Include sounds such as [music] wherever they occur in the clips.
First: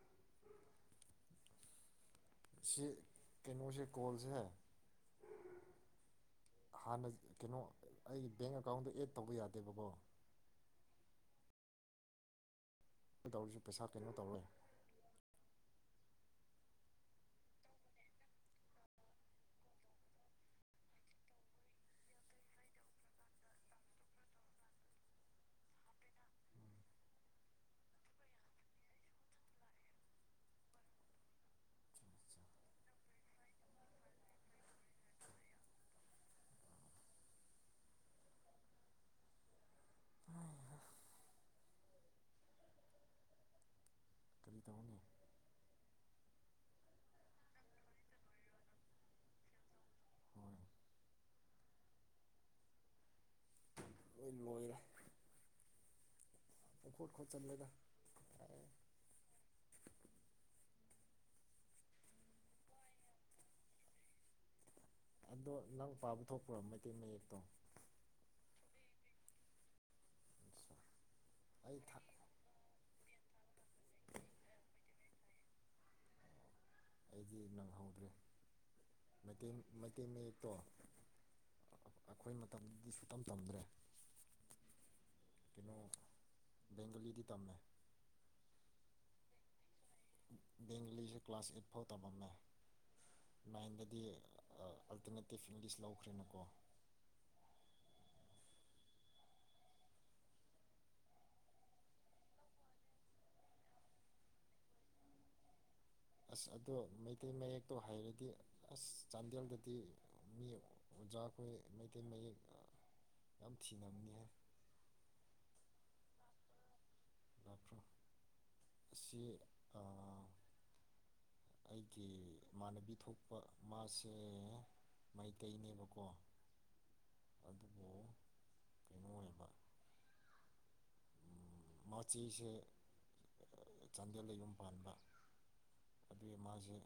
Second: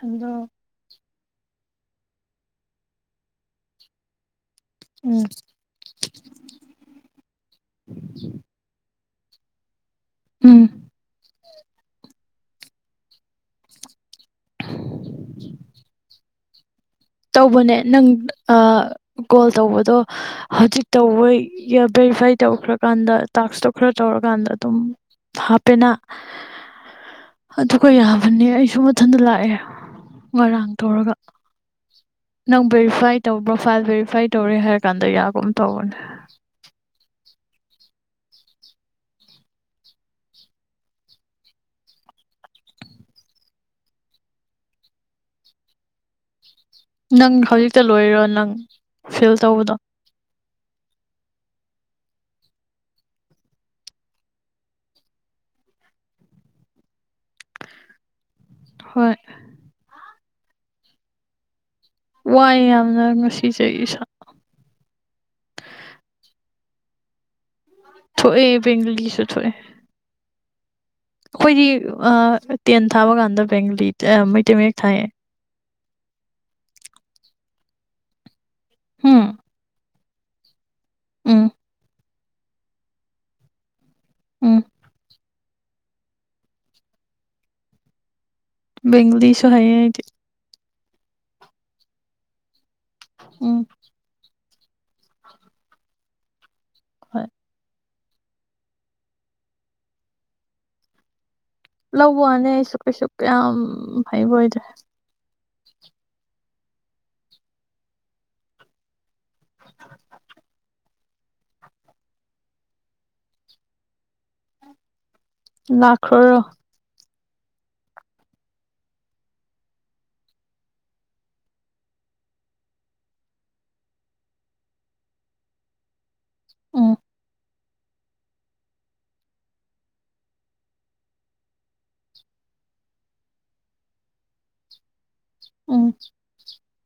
ꯑꯗꯣ ꯁꯤ ꯀꯩꯅꯣꯁꯦ ꯀꯣꯜꯁꯦ ꯎꯝ ꯍꯥꯟꯅ ꯀꯩꯅꯣ ꯑꯩꯒꯤ ꯕꯦꯡ ꯑꯦꯀꯥꯎꯟꯗ ꯑꯦꯠ ꯇꯧꯕ ꯌꯥꯗꯦꯕꯀꯣ ꯎꯝ꯫ ꯇꯧꯔꯁꯨ ꯄꯩꯁꯥ ꯀꯩꯅꯣ ꯇꯧꯔ ꯇꯧꯕꯅꯦ ꯅꯪ ꯑꯥ ꯀꯣꯜ ꯇꯧꯕꯗꯣ ꯍꯧꯖꯤꯛ ꯇꯧꯕ ꯚꯦꯔꯤꯐꯥꯏ ꯇꯧꯈ꯭ꯔꯀꯥꯟꯗ ꯇꯥꯛꯁꯇꯣ ꯈꯔ ꯇꯧꯔꯀꯥꯟꯗ ꯑꯗꯨꯝ ꯍꯥꯞꯄꯦꯅ ꯑꯗꯨꯒ ꯌꯥꯕꯅꯦ ꯑꯩꯁꯨ ꯃꯊꯟꯇ ꯂꯥꯛꯑꯦ ꯉꯔꯥꯡ ꯇꯧꯔꯒ꯫ ꯅꯪ ꯚꯦꯔꯤꯐꯥꯏ ꯇꯧꯕ꯭ꯔꯣꯐꯥꯏꯜ ꯚꯦꯔꯤꯐꯥꯏ ꯇꯧꯔꯦ ꯍꯥꯏꯔ ꯀꯥꯟꯗ ꯌꯥꯒꯨꯝ ꯇꯧꯕꯅꯦ꯫ ꯀꯔꯤ ꯇꯧꯅꯤ? ꯅꯪ ꯍꯧꯖꯤꯛꯇ ꯂꯣꯏꯔꯣ ꯅꯪ ꯐꯤꯜ ꯇꯧꯕꯗꯣ? ꯍꯣꯏ ꯂꯣꯏꯔꯦ꯫ ꯄꯥꯡ ꯈꯣꯠ ꯈꯣꯠꯆꯜꯂꯦꯗꯥ꯫ ꯍꯣꯏ꯫ ꯋꯥꯏ ꯌꯥꯝꯅ ꯉꯁꯤꯁꯦ ꯏ ꯁꯥ꯫ ꯑꯗꯣ ꯅꯪ ꯄꯥꯕ ꯊꯣꯛꯄꯔꯣ ꯃꯇꯩ ꯃꯌꯦꯛꯇꯣ? ꯊꯣꯛꯑ ꯕꯦꯡꯒꯂꯤꯁꯨ ꯊꯣꯛꯑꯦ꯫ ꯑꯩꯈꯣꯏꯗꯤ ꯑꯩ ꯊ ꯇꯦꯟ ꯊꯥꯕ ꯀꯥꯟꯗ ꯕꯦꯡꯒꯂꯤ ꯏ ꯃꯩꯇꯩ ꯃꯌꯦꯛ ꯊꯥꯏꯌꯦ꯫ ꯑꯩꯗꯤ ꯅꯪꯍꯧꯗ꯭ꯔꯦ꯫ ꯎꯝ ꯃꯇꯦꯡ ꯃꯩ ꯇ ꯃꯌꯦꯛꯇꯣ ꯎꯝ꯫ ꯑꯩꯈꯣꯏ ꯃꯇꯝꯗꯤ ꯁꯨꯛꯇꯝ ꯇꯝꯗ꯭ꯔꯦ꯫ ꯎꯝ꯫ ꯀꯩꯅꯣ ꯕꯦꯡꯒꯂꯤꯗꯤ ꯇꯝꯃꯦ꯫ ꯕꯦꯡꯂꯤꯁꯨ ꯍꯌꯦ ꯑꯩꯗꯤ꯫ ꯕꯦꯡꯒꯂꯤꯁ ꯀ꯭ꯂꯥꯁ ꯑꯩꯠ ꯐꯥꯎ ꯇꯝꯃꯝꯃꯦ꯫ ꯎꯝ ꯃꯥꯏꯟꯗꯗꯤ ꯑꯜꯇꯔꯅꯦꯇꯤꯞ ꯏꯪꯂꯤꯁ ꯂꯧꯈ꯭ꯔꯦꯅꯀꯣ꯫ ꯍꯣꯏ꯫ ꯂꯧꯕ ꯋꯥꯅꯦ ꯑꯩꯁꯨ ꯀꯩꯁꯨ ꯀꯌꯥꯝ ꯍꯩꯕ ꯑꯣꯏꯗ꯭ꯔꯦ꯫ ꯑꯁ ꯑꯗꯣ ꯃꯩꯇꯩ ꯃꯌꯦꯛꯇꯣ ꯍꯩꯔꯗꯤ ꯑꯁ ꯆꯥꯟꯗꯦꯜꯗꯗꯤ ꯃꯤ ꯑꯣꯖꯥꯈꯣꯏ ꯃꯩꯇꯩ ꯃꯌꯦꯛ ꯌꯥꯝ ꯊꯤꯅꯕꯅꯤ ꯍꯥꯏ꯫ ꯂꯈ꯭ꯔꯣ ꯑꯁꯤ ꯑꯩꯒꯤ ꯏꯃꯥꯟꯅꯕꯤ ꯊꯣꯛꯄ ꯃꯥꯁꯦ ꯃꯩꯇꯩꯅꯦꯕꯀꯣ ꯎꯝ꯫ ꯑꯗꯨꯕꯨ ꯀꯩꯅꯣ ꯑꯣꯏꯕ ꯃꯆꯤꯁꯦ ꯆꯥꯟꯗꯦꯜꯗ ꯌꯨꯝ ꯄꯥꯟꯕ꯫ ꯎꯝ ꯑꯗꯨ ꯃꯥꯁꯦ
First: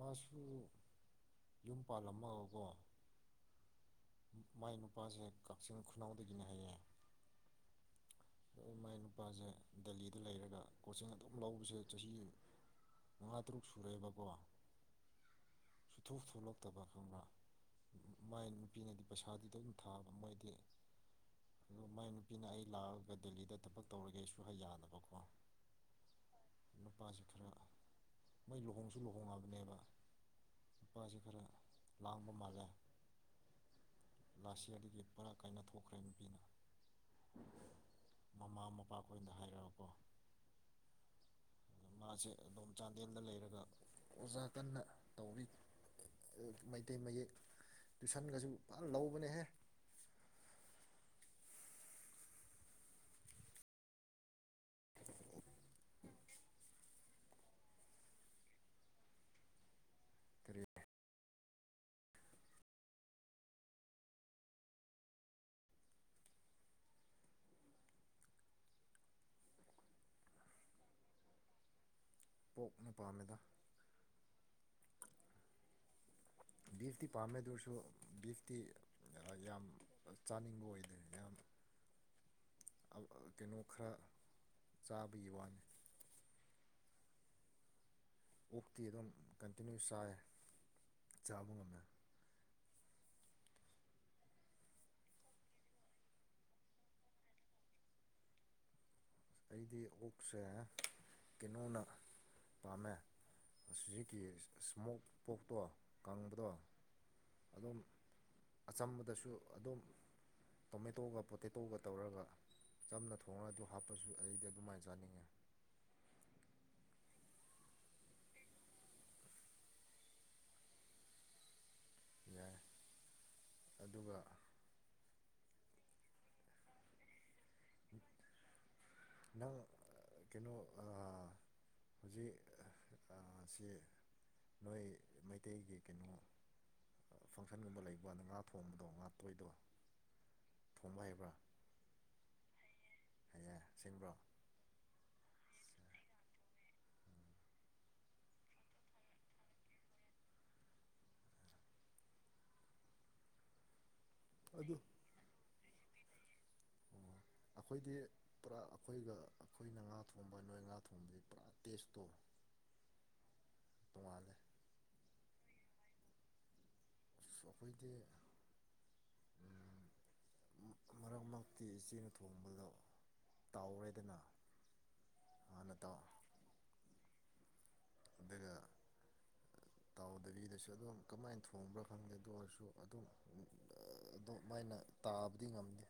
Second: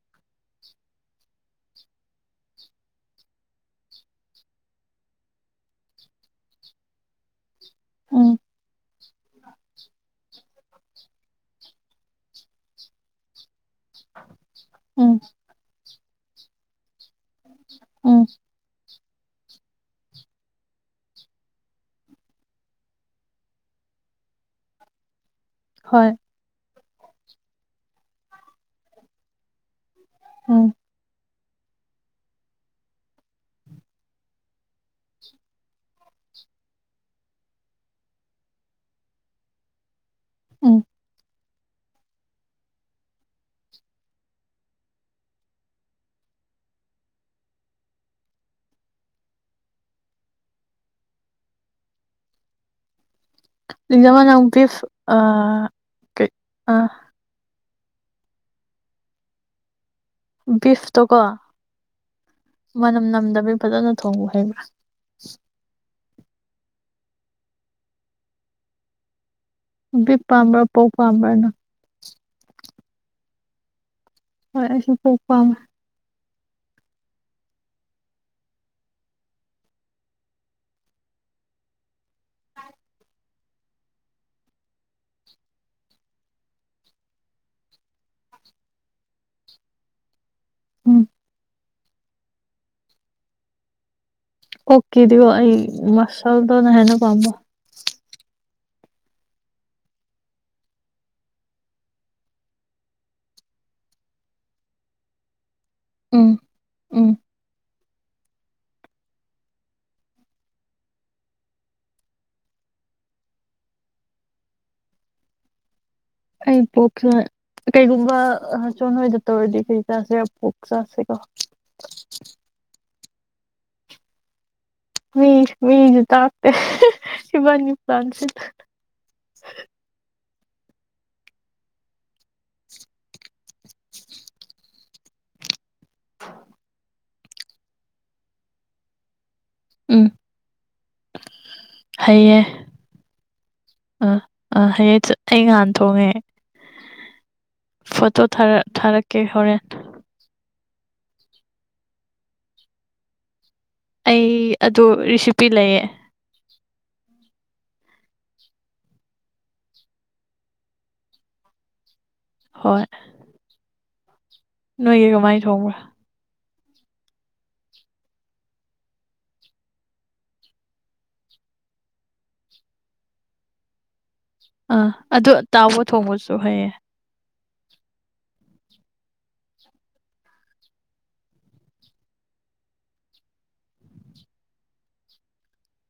ꯃꯥꯁꯨ ꯌꯨꯝ ꯄꯥꯜꯂꯝꯃꯒꯀꯣ ꯃꯥꯏ ꯅꯨꯄꯥꯁꯦ ꯀꯛꯆꯤꯡ ꯈꯨꯅꯩꯗꯒꯤꯅꯦ ꯍꯥꯏꯌꯦ ꯎꯝ ꯃꯥꯏ ꯅꯨꯄꯥꯁꯦ ꯗꯂꯤ ꯂꯩꯔꯒ ꯀꯣꯆꯤꯡ ꯑꯗꯨꯝ ꯂꯧꯕꯁꯦ ꯆꯍꯤ ꯃꯉꯥ ꯇꯔꯨꯛ ꯎꯝ ꯁꯨꯡꯊꯣꯛ ꯊꯣꯛꯂꯛꯇꯕ ꯈꯪꯕꯔ ꯎꯝ ꯄꯩꯁꯥꯗꯨꯗ ꯑꯗꯨꯝ ꯊꯥꯕ ꯃꯣꯏꯗꯤ ꯑ ꯃꯥꯏ ꯅꯨꯄꯤꯅ ꯑꯩ ꯂꯥꯛꯑꯒ ꯗꯦꯜꯂꯤꯗ ꯊꯕꯛ ꯇꯧꯔꯒꯦ ꯁꯨꯍ ꯌꯥꯗꯅꯕꯀꯣ ꯍꯣꯏ ꯅꯨꯄꯥꯁꯤ ꯈꯔ ꯃꯩ ꯂꯨꯍꯣꯡꯁꯨ ꯂꯨꯍꯣꯡꯉꯕꯅꯦꯕ ꯎꯝ ꯄꯥꯖ ꯈꯔ ꯂꯥꯡꯕ ꯃꯥꯜꯂꯦ ꯂꯥꯁꯤꯂꯤꯒꯤ ꯄꯨꯔꯥ ꯀꯥꯏꯅ ꯊꯣꯛꯈ꯭ꯔꯦ ꯅꯨꯄꯤꯅ ꯃꯃꯥ ꯃꯄꯥ ꯈꯨꯗ ꯍꯥꯏꯔꯛꯑꯣꯀꯣ ꯎ ꯃꯥꯁꯦ ꯑꯗꯣꯝ ꯆꯥꯟꯗꯦꯜꯗ ꯂꯩꯔꯒ ꯑꯣꯖꯥ ꯀꯟꯅ ꯇꯧꯔꯤ ꯃꯩꯇꯩ ꯃꯌꯦꯛ ꯇꯨꯏꯁꯟꯒꯁꯨ ꯐꯟ ꯂꯧꯕꯅꯦꯍꯦ [unintelligible] ꯀꯔꯤ ꯕꯤꯐꯇꯣꯀꯣ ꯃꯅꯝ ꯅꯝꯗꯕꯤ ꯐꯖꯅ ꯊꯣꯡꯉꯨ ꯍꯩꯕ꯭ꯔꯥ ꯕꯤꯐ ꯄꯥꯝꯕ꯭ꯔ ꯄ‌ꯣ꯭ꯔꯛ ꯄꯥꯝꯕ꯭ꯔ ꯅꯪ ꯄꯣꯛꯅ ꯄꯥꯝꯃꯦꯗ ꯍꯣꯏ ꯑꯩꯁꯨ ꯄꯣꯛꯄꯝ ꯃ‌ꯦ ꯕꯤꯐꯇꯤ ꯄꯥꯝꯃꯦ ꯗꯨꯏꯁꯨ ꯕꯤꯐꯇꯤ ꯌꯥꯝ ꯆꯥꯅꯤꯡꯕ ꯑꯣꯏꯗꯦ ꯌꯥꯝ ꯀꯩꯅꯣ ꯈꯔ ꯆꯥꯕꯒꯤ ꯋꯥꯅꯤ ꯑꯣꯞꯇꯤ ꯑꯗꯨꯝ ꯀꯟꯇꯤꯅ꯭ꯌꯨ ꯆꯥꯏ ꯎꯝ ꯆꯥꯕꯥ ꯉꯝ ꯃꯦ ꯑꯣꯛ ꯀꯤꯗ ꯑꯩ ꯃꯁꯜꯗꯅꯍꯦꯟꯅ ꯄꯥꯝꯕ ꯑꯩꯗꯤ ꯑꯣꯛꯁꯦ ꯀꯩꯅꯣꯅ ꯄꯥꯝꯃꯦ ꯑꯁꯤꯒꯤꯀꯤ ꯏꯁꯃꯣꯛ ꯄꯣꯛ ꯄꯣꯠꯇꯣ ꯎꯝ ꯀꯪꯕꯗꯣ ꯎꯝ ꯑꯗꯨꯝ ꯑꯆꯝꯕꯗꯁꯨ ꯑꯗꯨꯝ ꯇꯣꯃꯦꯇꯣꯒ ꯄꯣꯇꯦꯇꯣꯒ ꯇꯧꯔꯒ ꯆꯝꯅ ꯊꯣꯡꯉꯒ ꯑꯗꯨ ꯍꯥꯞ ꯆꯄꯁꯨ ꯑꯩꯗꯤ ꯑꯗꯨꯃꯥꯏꯅ ꯆꯥꯅꯤꯡꯉꯦ ꯑꯩ ꯄꯣꯛꯁ ꯀꯩꯒꯨꯝꯕ ꯁꯣꯟ ꯍꯣꯏꯗ ꯇꯧꯔꯗꯤ ꯀꯩ ꯆꯁꯤꯔ ꯄꯨꯣꯛ ꯆꯁꯤꯀꯣ ꯌꯥꯏ ꯑꯗꯨꯒ ꯃꯤ ꯃꯤꯖ ꯇꯥꯛꯇꯦ ꯏꯕꯥꯟꯅꯤ ꯄ꯭ꯂꯥꯟꯁꯤ ꯅꯪ ꯀꯩꯅꯣ ꯍꯧꯖꯤꯛ ꯁꯤ [inaudible] ꯅꯣꯏ ꯃꯩꯇꯩꯒꯤ ꯀꯩꯅꯣ ꯐꯪꯁꯟꯒꯨꯝꯕ ꯂꯩꯕꯗ ꯉꯥ ꯊꯣꯡꯕꯗꯣ ꯉꯥ ꯑꯇꯣꯏꯗꯣ ꯎꯝ ꯊꯣꯡꯕ ꯍꯩꯕ꯭ꯔꯥ ꯍꯩꯌꯦ ꯍꯥꯏ ꯑꯦ ꯑꯥ ꯑꯥ ꯍꯌꯦꯡ ꯑꯩ ꯉꯍꯥꯟ ꯊꯣꯡꯉꯦ ꯐꯣꯇꯣ ꯊꯥꯔꯛꯀꯦ ꯍꯣꯔꯦꯟ ꯑꯩ ꯑꯗꯨ ꯔꯤꯁꯤꯄꯤ ꯂꯩꯌꯦ ꯑꯣ ꯑꯩꯈꯣꯏꯗꯤ ꯄꯨꯔꯥ ꯑꯩꯈꯣꯏꯒ ꯑꯩꯈꯣꯏꯅ ꯉꯥ ꯊꯣꯡꯕ ꯅꯣꯏ ꯉꯥ ꯊꯣꯡꯕꯗꯤ ꯄꯨꯔꯥ ꯇꯦꯁ ꯇꯣ ꯍꯣꯏ ꯅꯣꯏꯒꯤ ꯀꯃꯥꯏꯅ ꯊꯣꯡꯕ꯭ꯔꯥ ꯑꯁ ꯑꯩꯈꯣꯏꯗꯤ ꯃꯔꯛ ꯃꯔꯛꯇꯤ ꯏꯆꯦꯅ ꯊꯣꯡꯕꯗꯣ ꯇꯥꯎꯔꯦꯗꯅ ꯑꯥ ꯑꯗꯨ ꯍꯥꯟꯅ ꯇꯥꯎꯕ ꯇꯥꯎ ꯊꯣꯡꯕꯁꯨ ꯍꯩꯌꯦ ꯑꯗꯨꯒ ꯇꯥꯎꯗꯕꯤꯗꯁꯨ ꯑꯗꯨꯝ ꯀꯃꯥꯏꯅ ꯊꯣꯡꯕ꯭ꯔꯥ ꯈꯪꯗꯦ ꯑꯗꯨ ꯑꯣꯏꯔꯁꯨ ꯑꯗꯨꯝ ꯑꯑ- ꯑꯗꯨꯝ ꯃꯥꯏꯅ ꯇꯥꯕꯗꯤ ꯉꯝꯗꯦ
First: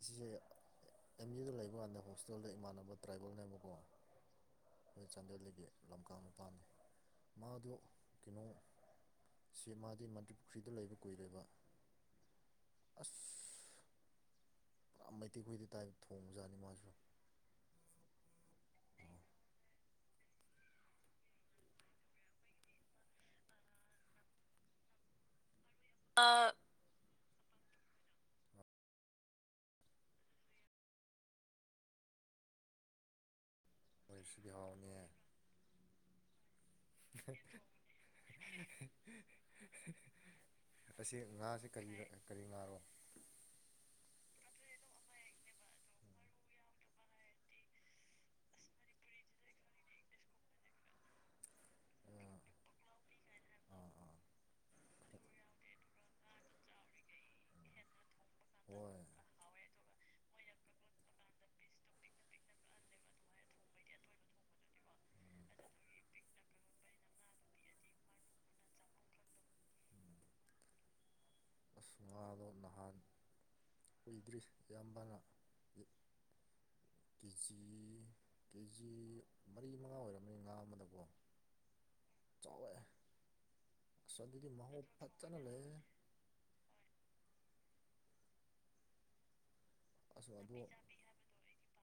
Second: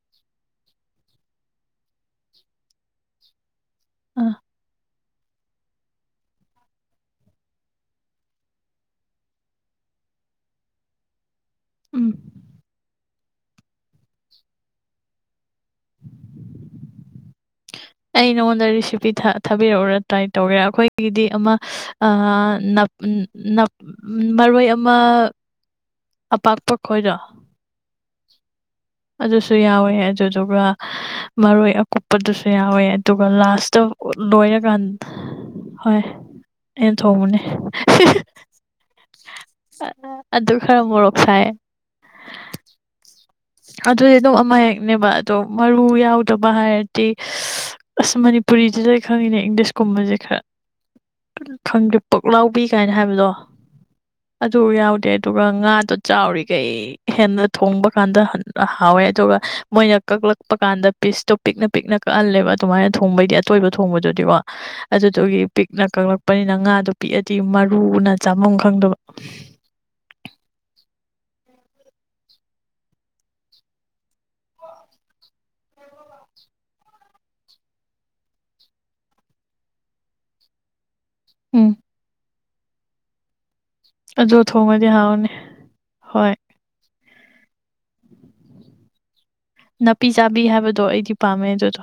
ꯑꯁꯤꯁꯦ ꯑꯦꯝ ꯌꯨꯗ ꯂꯩꯕ ꯀꯥꯟꯗ ꯍꯣꯁꯇꯦꯜꯗ ꯏꯃꯥꯟꯅꯕ ꯇ꯭ꯔꯥꯏꯕꯦꯜꯅꯦꯕꯀꯣ ꯑ ꯑꯩꯈꯣꯏ ꯆꯥꯟꯗꯦꯜꯒꯤ ꯂꯝꯀꯥ ꯅꯨꯄꯥꯅꯤ ꯃꯥꯗꯣ ꯀꯩꯅꯣ ꯁꯤ ꯃꯥꯗꯤ ꯃꯟꯇ꯭ꯔꯤ ꯄꯨꯈ꯭ꯔꯤꯗ ꯂꯩꯕ ꯀꯨꯏꯔꯦꯕ ꯎꯝ ꯑꯁ ꯄꯨꯔꯥ ꯃꯩꯇꯩꯈꯣꯏꯗꯩ ꯑꯩ ꯅꯉꯣꯟꯗ ꯔꯤꯁꯤꯄꯤ ꯊꯥ ꯊꯥꯕꯤꯔꯛꯎꯔ ꯇ꯭ꯔꯥꯏ ꯇꯧꯒꯦꯔꯥ ꯑꯩꯈꯣꯏꯒꯤꯗꯤ ꯑꯃ ꯁꯍꯍ ꯑꯑ-ꯅꯞ ꯎꯝ ꯎꯝ ꯅꯞ ꯎꯝ ꯃꯔꯣꯏ ꯑꯃ ꯑꯄꯥꯛꯄ ꯈꯣꯏꯗꯣ [inaudible] ꯑꯗꯨꯁꯨ ꯌꯥꯎꯋꯦ ꯑꯗꯨꯗꯨꯒ ꯃꯔꯣꯏ ꯑꯀꯨꯞꯄꯗꯨꯁꯨ ꯌꯥꯎꯋꯦ ꯑꯗꯨꯒ ꯂꯥꯁ ꯑꯣꯠ ꯍꯣꯏ ꯁꯤꯗꯤ ꯂꯣꯏꯔꯀꯥꯟ ꯍꯥꯎꯅꯤꯍꯦ ꯍꯣꯏ ꯑꯩꯅ ꯊꯣꯡꯕꯅꯤ ꯍ ꯍꯤ-ꯍꯤ ꯑ ꯑ ꯑꯗꯨ ꯈꯔ ꯃꯣꯔꯣꯛ ꯑꯁꯤ ꯁꯥꯏꯌꯦ ꯉꯥꯁꯦ ꯀꯔꯤ ꯀꯔꯤ ꯉꯥꯔꯣ ꯑꯗꯨꯗꯤ ꯑꯗꯨꯝ ꯑꯃꯍꯦꯛꯅꯦꯕ ꯑꯗꯣ ꯃꯔꯨ ꯌꯥꯎꯗꯕ ꯍꯥꯏꯔꯗꯤ ꯏꯁ- ꯑꯁ ꯃꯅꯤꯄꯨꯔꯤꯁꯤꯗ ꯈꯪꯉꯤꯅꯦ ꯏꯪꯂꯤꯁꯀꯨꯝꯕꯁꯦ ꯈꯔ ꯈꯪꯗꯦ ꯑꯥ ꯄꯨꯛꯂꯥꯎꯕꯤ ꯀꯥꯏꯅ ꯍꯥꯏꯕꯗꯣ ꯑꯥ ꯑꯥ ꯑꯗꯨ ꯌꯥꯎꯗꯦ ꯑꯗꯨꯒ ꯉꯥꯗꯣ ꯆꯥꯎꯔꯤꯈꯩ ꯍꯦꯟꯅ ꯊꯣꯡꯕ ꯀꯥꯟꯗ ꯍꯟ ꯍꯣꯏ ꯍꯥꯎꯋꯦ ꯑꯗꯨꯒ ꯍꯍ ꯃꯣꯏꯅ ꯀꯛꯂꯛꯄ ꯀꯥꯟꯗ ꯄꯤꯁꯇꯣ ꯄꯤꯛꯅ ꯄꯤꯛꯅ ꯀꯛꯍꯜꯂꯦꯕ ꯑꯗꯨꯃꯥꯏꯅ ꯊꯣꯡꯕꯩꯗꯤ ꯑꯇꯣꯏꯕ ꯊꯣꯡꯕꯗꯨꯗꯤꯀꯣ ꯎꯝ ꯑꯗꯨꯗꯨꯒꯤ ꯄꯤꯛꯅ ꯀꯛꯂꯛꯄꯅꯤꯅ ꯉꯥꯗꯣ ꯄꯤꯛꯑꯗꯤ ꯃꯔꯨꯅ ꯆꯥꯕꯝ ꯈꯪꯗꯕ ꯎꯝ ꯑꯁ ꯉꯥꯗꯣ ꯅꯍꯥꯟ ꯀꯨꯏꯗ꯭ꯔꯤ ꯏꯌꯥꯝꯕꯅ ꯀꯦꯖꯤ ꯀꯦꯖꯤ ꯃꯔꯤ ꯃꯉꯥ ꯑꯣꯏꯔꯝꯅꯤ ꯉꯥ ꯑꯃꯗꯀꯣ ꯎꯝ ꯆꯥꯎꯋꯦ ꯑꯁ ꯑꯗꯨ ꯑꯗꯨꯗꯤ ꯃꯍꯥꯎ ꯊꯣꯡꯉꯗꯤ ꯍꯥꯎꯅꯤ ꯐꯖꯅ ꯂꯩꯌꯦ ꯍꯣꯏ ꯅꯥꯄꯤ ꯑꯁ ꯆꯥꯕꯤ ꯑꯗꯣ ꯍꯥꯏꯕꯗꯣ ꯑꯩꯗꯤ ꯄꯥꯝꯃꯦ ꯑꯗꯨꯗꯣ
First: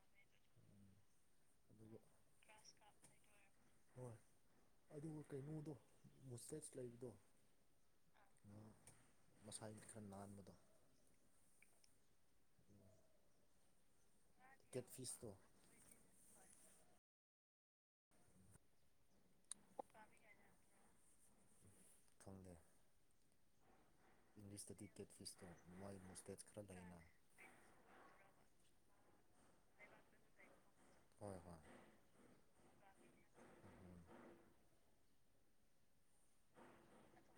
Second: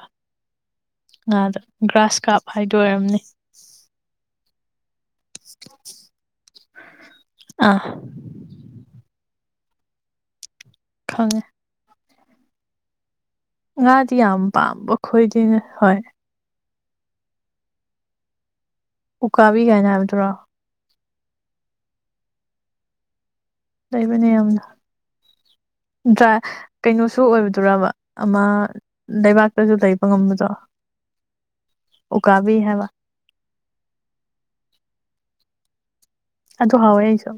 ꯉꯥꯗ ꯑꯗꯨꯒ ꯒ꯭ꯔꯥꯁ ꯀꯥꯞ ꯍꯥꯏꯗꯣ ꯑꯣꯏꯔꯝꯅꯤ ꯍꯣꯏ ꯑꯗꯨꯒ ꯀꯩꯅꯣꯗꯣ ꯃꯨꯁꯇꯦꯠꯁ ꯂꯩꯕꯗꯣ ꯑꯥ ꯃꯁꯥꯒꯤ ꯈꯔ ꯅꯥꯟꯕꯗꯣ ꯈꯪꯉꯦ ꯉꯥꯗꯤ ꯗꯤ ꯌꯥꯝ ꯀꯦꯠ ꯐꯤꯁꯇꯣ ꯄꯥꯝꯕꯈꯣꯏꯗꯤꯅꯦ ꯍꯣꯏ ꯎꯀꯥꯕꯤ ꯀꯥꯏꯅ ꯍꯥꯏꯕꯗꯨꯔꯣ ꯈꯪꯗꯦ ꯂꯩꯕꯅꯦ ꯌꯥꯝꯅ ꯏꯪꯂꯤꯁꯇꯗꯤ ꯀꯦꯠ ꯐꯤꯁꯇꯣ ꯃꯥꯏ ꯗ꯭ꯔꯥꯏ ꯃꯨꯁꯇꯦꯠꯁ ꯈꯔ ꯂꯩꯅ ꯀꯩꯅꯣꯁꯨ ꯑꯣꯏꯕꯗꯨꯔꯕꯥ ꯑꯃ ꯂꯩꯕꯥꯛꯇꯁꯨ ꯂꯩꯕ ꯉꯝꯕꯗꯣ ꯍꯣꯏ ꯍꯣꯏ ꯎꯀꯥꯕꯤ ꯍꯥꯏꯕ ꯎꯝ ꯑꯗꯣ ꯍꯥꯎꯋꯦ ꯑꯩꯁꯨ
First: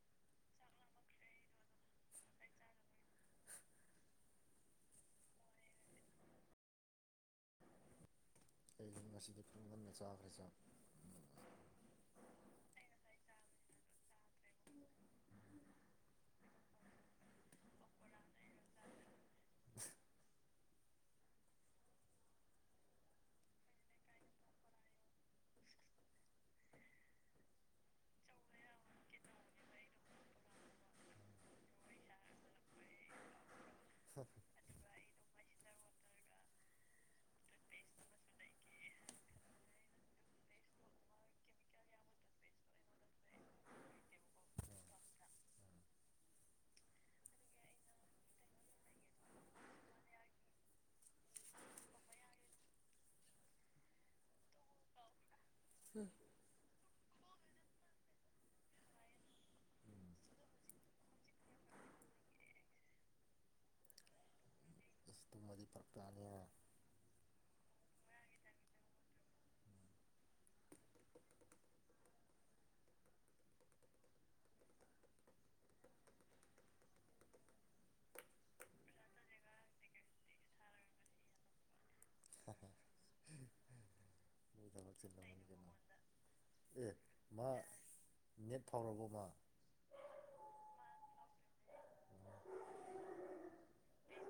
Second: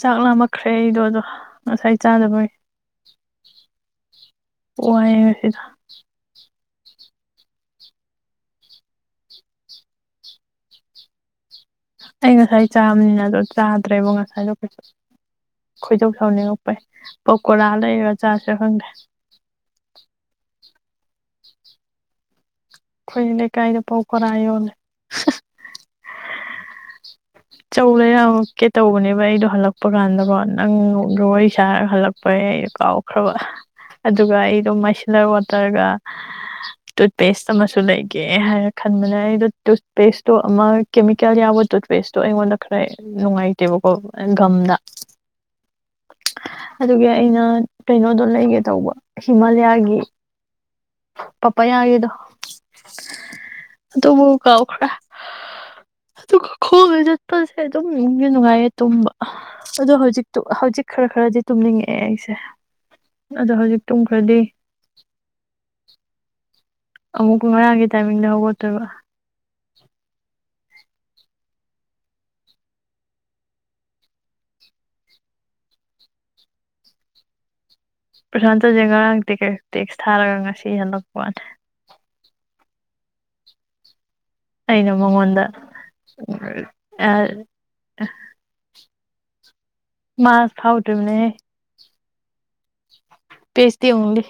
ꯆꯥꯛ ꯂꯥꯝꯃꯛꯈ꯭ꯔꯦ ꯑꯩꯗꯣ ꯑꯗꯣ ꯉꯁꯥꯏ ꯆꯥꯗꯕꯒꯤ ꯋꯥꯏꯌꯦ ꯉꯁꯤꯗꯣ [unintelligible] ꯑꯩ ꯉꯁꯥꯏ ꯆꯥꯕꯅꯤꯅꯗꯣ ꯆꯥꯗ꯭ꯔꯦꯕ ꯉꯁꯥꯏꯗꯣ ꯀꯩꯁꯨ ꯈꯣꯏꯗꯣꯛ ꯁꯥꯎꯅꯤꯡꯉꯛꯄꯩ ꯄꯥꯀꯣꯔꯥ ꯂꯩꯔꯒ ꯆꯥꯁꯤꯔ ꯈꯪꯗꯦ ꯫ ꯑꯩꯈꯣꯏꯒꯤ ꯂꯩꯀꯥꯏꯗ ꯄꯥꯀꯧꯔꯥ ꯌꯣꯜꯂꯦ ꯆꯧ ꯂꯩ ꯌꯥꯝꯃꯛꯀꯦ ꯇꯧꯕꯅꯦꯕ ꯑꯩꯗꯣ ꯍꯜꯂꯛꯄ ꯀꯥꯟꯗꯀꯣ ꯅꯪꯗ ꯋꯥꯔꯤ ꯁꯥꯔꯒ ꯍꯜꯂꯛꯄꯩ ꯑꯩꯗꯣ ꯀꯥꯎꯈ꯭ꯔꯕ ꯎꯝ ꯑꯗꯨꯒ ꯑꯩꯗꯣ ꯃꯥꯏꯁꯤꯂꯔ ꯋꯇꯔꯥ ꯅꯠꯇꯔꯒ ꯇꯨꯠꯄꯦꯁ ꯑꯃꯁꯨ ꯂꯩꯒꯦ ꯍꯥꯏꯔ ꯈꯟꯕꯅꯦ ꯑꯩꯗꯣ ꯇꯨꯠꯄꯦꯁꯇꯨ ꯑꯃ ꯀꯦꯃꯤꯀꯦꯜ ꯌꯥꯎꯕ ꯇꯨꯠꯄꯦꯁ ꯗꯣ ꯑꯩꯉꯣꯟꯗ ꯈꯔ ꯅꯨꯡꯉꯥꯏꯇꯦꯕꯀꯣ ꯒꯝꯗ ꯑꯗꯨꯒꯤ ꯑꯩꯅ ꯀꯩꯅꯣꯗꯣ ꯂꯩꯒꯦ ꯇꯧꯕ ꯍꯤꯃꯥꯂꯌꯥꯒꯤ ꯄꯥꯄꯥꯌꯥꯒꯤꯗꯣ ꯑꯗꯨꯕꯨ ꯀꯥꯎꯈ꯭ꯔꯦ ꯗꯨꯒꯥ ꯀꯦ ꯁ꯭ꯀꯨꯜ ꯆꯠꯄꯁꯦ ꯑꯗꯨꯝꯁꯨ ꯅꯨꯡꯉꯥꯏꯌꯦ ꯇꯨꯝꯕ ꯑꯗꯣ ꯎꯝ ꯍꯧꯖꯤ ꯍꯧꯖꯤꯛ ꯈꯔ ꯈꯔꯗꯤ ꯇꯨꯝꯅꯤꯡꯉꯛꯑꯦ ꯑꯩꯁꯦ ꯑꯗꯣ ꯍꯧꯖꯤꯛ ꯇꯨꯝꯈ꯭ꯔꯗꯤ ꯑꯁ ꯇꯨꯝꯃꯗꯤ ꯐꯔꯛ ꯇꯥꯅꯤꯍꯦ ꯑꯃꯨꯛꯀ ꯉꯔꯥꯡꯒꯤ ꯇꯥꯏꯃꯤꯡꯗ ꯍꯧꯒꯠꯇꯣꯏꯕ꯫ ꯄ꯭ꯔꯁꯥꯟꯇꯖꯦ ꯉꯔꯥꯡ ꯇꯦꯛ ꯀꯩꯛꯇꯦꯛ ꯊꯥꯔꯒ ꯉꯁꯤ ꯍꯜꯂꯛꯄ ꯋꯥꯅꯤ ꯅꯣꯏ ꯑꯩꯅ ꯊꯕꯛ ꯆꯤꯜꯂꯝꯒꯅꯤ ꯃꯉꯣꯟꯗ ꯀꯩꯅꯣ ꯎ ꯑꯦ ꯑ ꯋꯥ [inaudible] ꯃꯥ ꯐꯥꯎꯗꯤꯅꯦꯍꯦ ꯫ ꯄꯦ ꯍꯥꯁꯗꯤ ꯑꯣꯟꯂꯤ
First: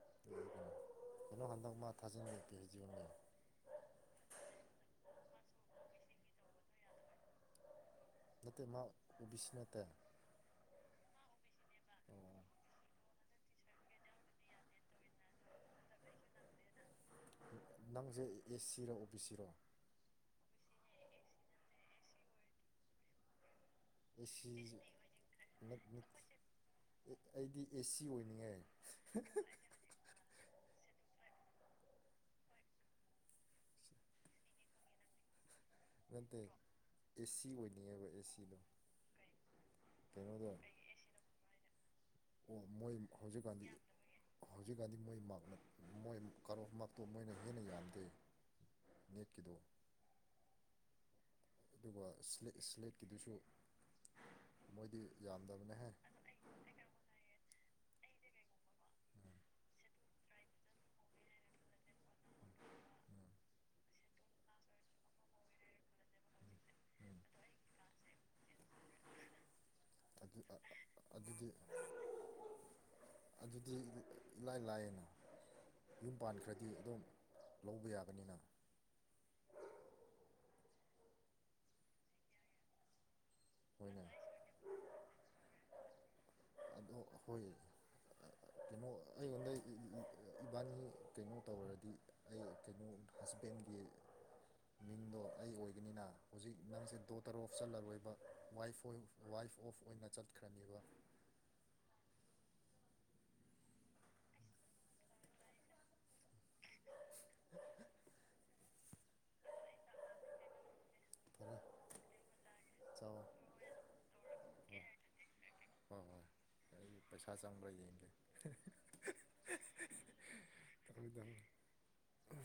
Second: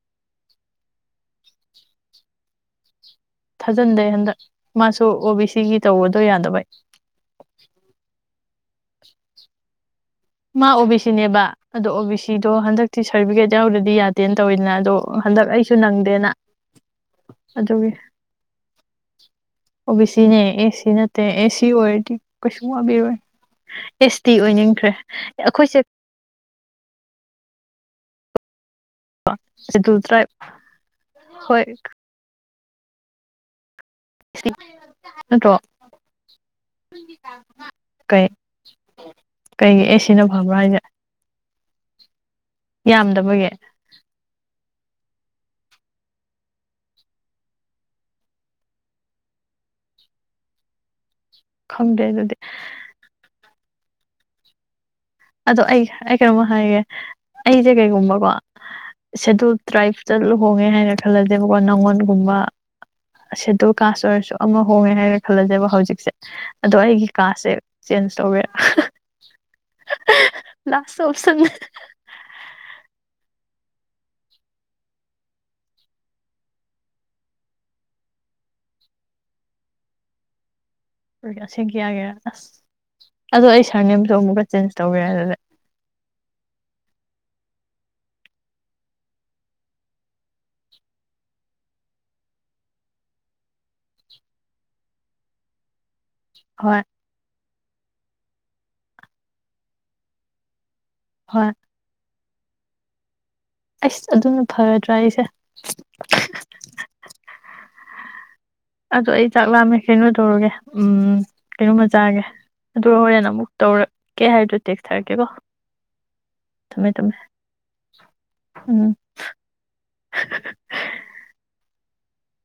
[inaudible] ꯊꯥꯖꯟꯗꯦ ꯍꯟꯗꯛ ꯃꯥꯁꯨ ꯑꯣ ꯕꯤ ꯁꯤꯒꯤ ꯇꯧꯕꯗꯣ ꯌꯥꯗꯕꯩ ꯫ [inaudible] ꯃꯥ ꯑꯣ ꯕꯤ ꯁꯤꯅꯦꯕ ꯑꯗꯣ ꯑꯣ ꯕꯤ ꯁꯤꯗꯣ ꯍꯟꯗꯛꯇꯤ ꯁꯥꯔꯇꯤꯐꯤꯀꯦꯠ ꯌꯥꯎꯗꯗꯤ ꯌꯥꯗꯦꯅ ꯇꯧꯋꯤꯗꯅ ꯑꯗꯣ ꯍꯟꯗꯛ ꯑꯩꯁꯨ ꯅꯪꯗꯦꯅ ꯑꯗꯨꯒꯤ ꯅꯪꯁꯦ ꯑꯦꯁ ꯁꯤꯔꯣ ꯑꯣ ꯕꯤ ꯁꯤꯔꯣ ꯑꯣꯕꯤ ꯁꯤꯅꯦ ꯑꯦ ꯁꯤ ꯅ ꯑꯦꯁ ꯁꯤ ꯑꯣꯢꯔꯗꯤ ꯀꯩꯁꯨ ꯋꯥꯕꯤꯔꯣꯢ꯫ ꯑꯦꯁ ꯇꯤ ꯑꯣꯏꯅꯤꯡꯈ꯭ꯔꯦ ꯑꯩꯈꯣꯏꯁꯦ [inaudible] [inaudible] ꯁꯤꯗꯨꯜ ꯇ꯭ꯔꯥꯏꯕ ꯍꯣꯏ ꯅꯠꯇ꯭ꯔꯣ ꯀꯩ ꯀꯩꯒꯤ ꯑꯦꯁ ꯁꯤꯅ ꯐꯕ꯭ꯔꯥ ꯍꯥꯏꯁꯦ [inaudible] ꯌꯥꯝꯗꯕꯒꯤ [inaudible] [inaudible] [inaudible] ꯈꯪꯗꯦ ꯑꯗꯨꯗꯤ [inaudible] ꯑꯗꯣ ꯑꯩ ꯑꯩ ꯀꯩꯅꯣꯝꯃ ꯍꯥꯏꯒꯦ ꯑꯩꯁꯦ ꯀꯩꯒꯨꯝꯕꯀꯣ ꯎꯝ ꯁꯦꯗꯨꯜ ꯇ꯭ꯔꯥꯏꯞꯇ ꯂꯨ ꯍꯣꯡꯉꯦ ꯍꯥꯏꯔ ꯈꯜꯂꯁꯦꯕꯀꯣ ꯅꯪꯉꯣꯟꯒꯨꯝꯕ ꯎꯝ ꯁꯦꯗꯨꯜ ꯀꯥꯁ ꯑꯣꯏꯔꯁꯨ ꯑꯃ ꯍꯣꯡꯉꯦ ꯍꯥꯏꯔ ꯈꯜꯂꯁꯦꯕ ꯍꯧꯖꯤꯛꯁꯦ ꯑꯗꯣ ꯑꯩꯒꯤ ꯎꯝ ꯀꯥꯁꯁꯦ ꯆꯦꯟꯖ ꯇꯧꯒꯦꯔ꯫ ꯑꯗꯨ ꯂꯥꯁ ꯑꯣꯞꯁꯟ ꯑꯗꯨꯗꯤ ꯑꯗꯨꯗꯤ ꯏꯂꯥꯏ ꯂꯥꯏꯌꯦꯅ ꯌꯨꯝ ꯄꯥꯟꯈ꯭ꯔꯗꯤ ꯑꯗꯨꯝ ꯂꯧꯕ ꯌꯥꯒꯅꯤꯅ ꯑꯣꯏ ꯑꯥ ꯁꯦꯡ ꯀꯤ ꯌꯥꯒꯦ ꯑꯁ ꯑꯗꯣ ꯑꯩ ꯍꯣꯏꯅꯦ ꯁꯥꯔꯅꯦꯝꯁꯨ ꯑꯃꯨꯛꯀ ꯆꯦꯟꯖ ꯇꯧꯒꯦꯔ ꯑꯗꯨꯗꯤ ꯑꯗꯣ ꯍꯣꯏ ꯀꯩꯅꯣ ꯑꯩꯉꯣꯟꯗ ꯏꯕꯥꯅꯤ ꯀꯩꯅꯣ ꯇꯧꯔꯗꯤ ꯑꯩ ꯀꯩꯅꯣ ꯍꯁꯕꯦꯟꯒꯤ ꯃꯤꯡꯗꯣ ꯑꯩ ꯑꯣꯏꯒꯅꯤꯅ ꯍꯧꯖꯤꯛ ꯍꯣꯏ ꯅꯪꯁꯦ ꯗꯣ ꯇꯔꯣ ꯑꯣꯐꯞ ꯆꯠꯂꯔꯣꯏꯕ ꯋꯥꯏꯐ ꯋꯥꯏꯐ ꯑꯣꯐ ꯑꯣꯏꯅ ꯆꯠꯈ꯭ꯔꯅꯦꯕ ꯍꯣꯏ ꯑꯩꯁ ꯑꯗꯨꯝꯅ ꯐꯒꯗ꯭ꯔꯥ ꯑꯩꯁꯦ ꯑꯗꯨ ꯑꯩ ꯆꯥꯛ ꯂꯥꯝꯃꯦ ꯀꯩꯅꯣ ꯇꯧꯔꯒꯦ ꯎꯝ ꯐꯔꯦ ꯀꯩꯅꯣꯃꯆꯥꯥꯒꯦ ꯑꯗꯨꯒ ꯆꯥꯎ ꯍꯣꯔꯦꯟ ꯑꯃꯨꯛ ꯇꯧꯔꯛꯀꯦ ꯍꯥꯏꯗꯨꯣ ꯇꯦꯛꯁ ꯍꯣꯏ ꯊꯥꯔꯀꯦꯀꯣ ꯍꯣꯏ ꯍꯣꯏ ꯄꯩꯁꯥ ꯆꯪꯔ ꯌꯦꯡꯒꯦ ꯎꯝ ꯑꯗꯨꯗ ꯎ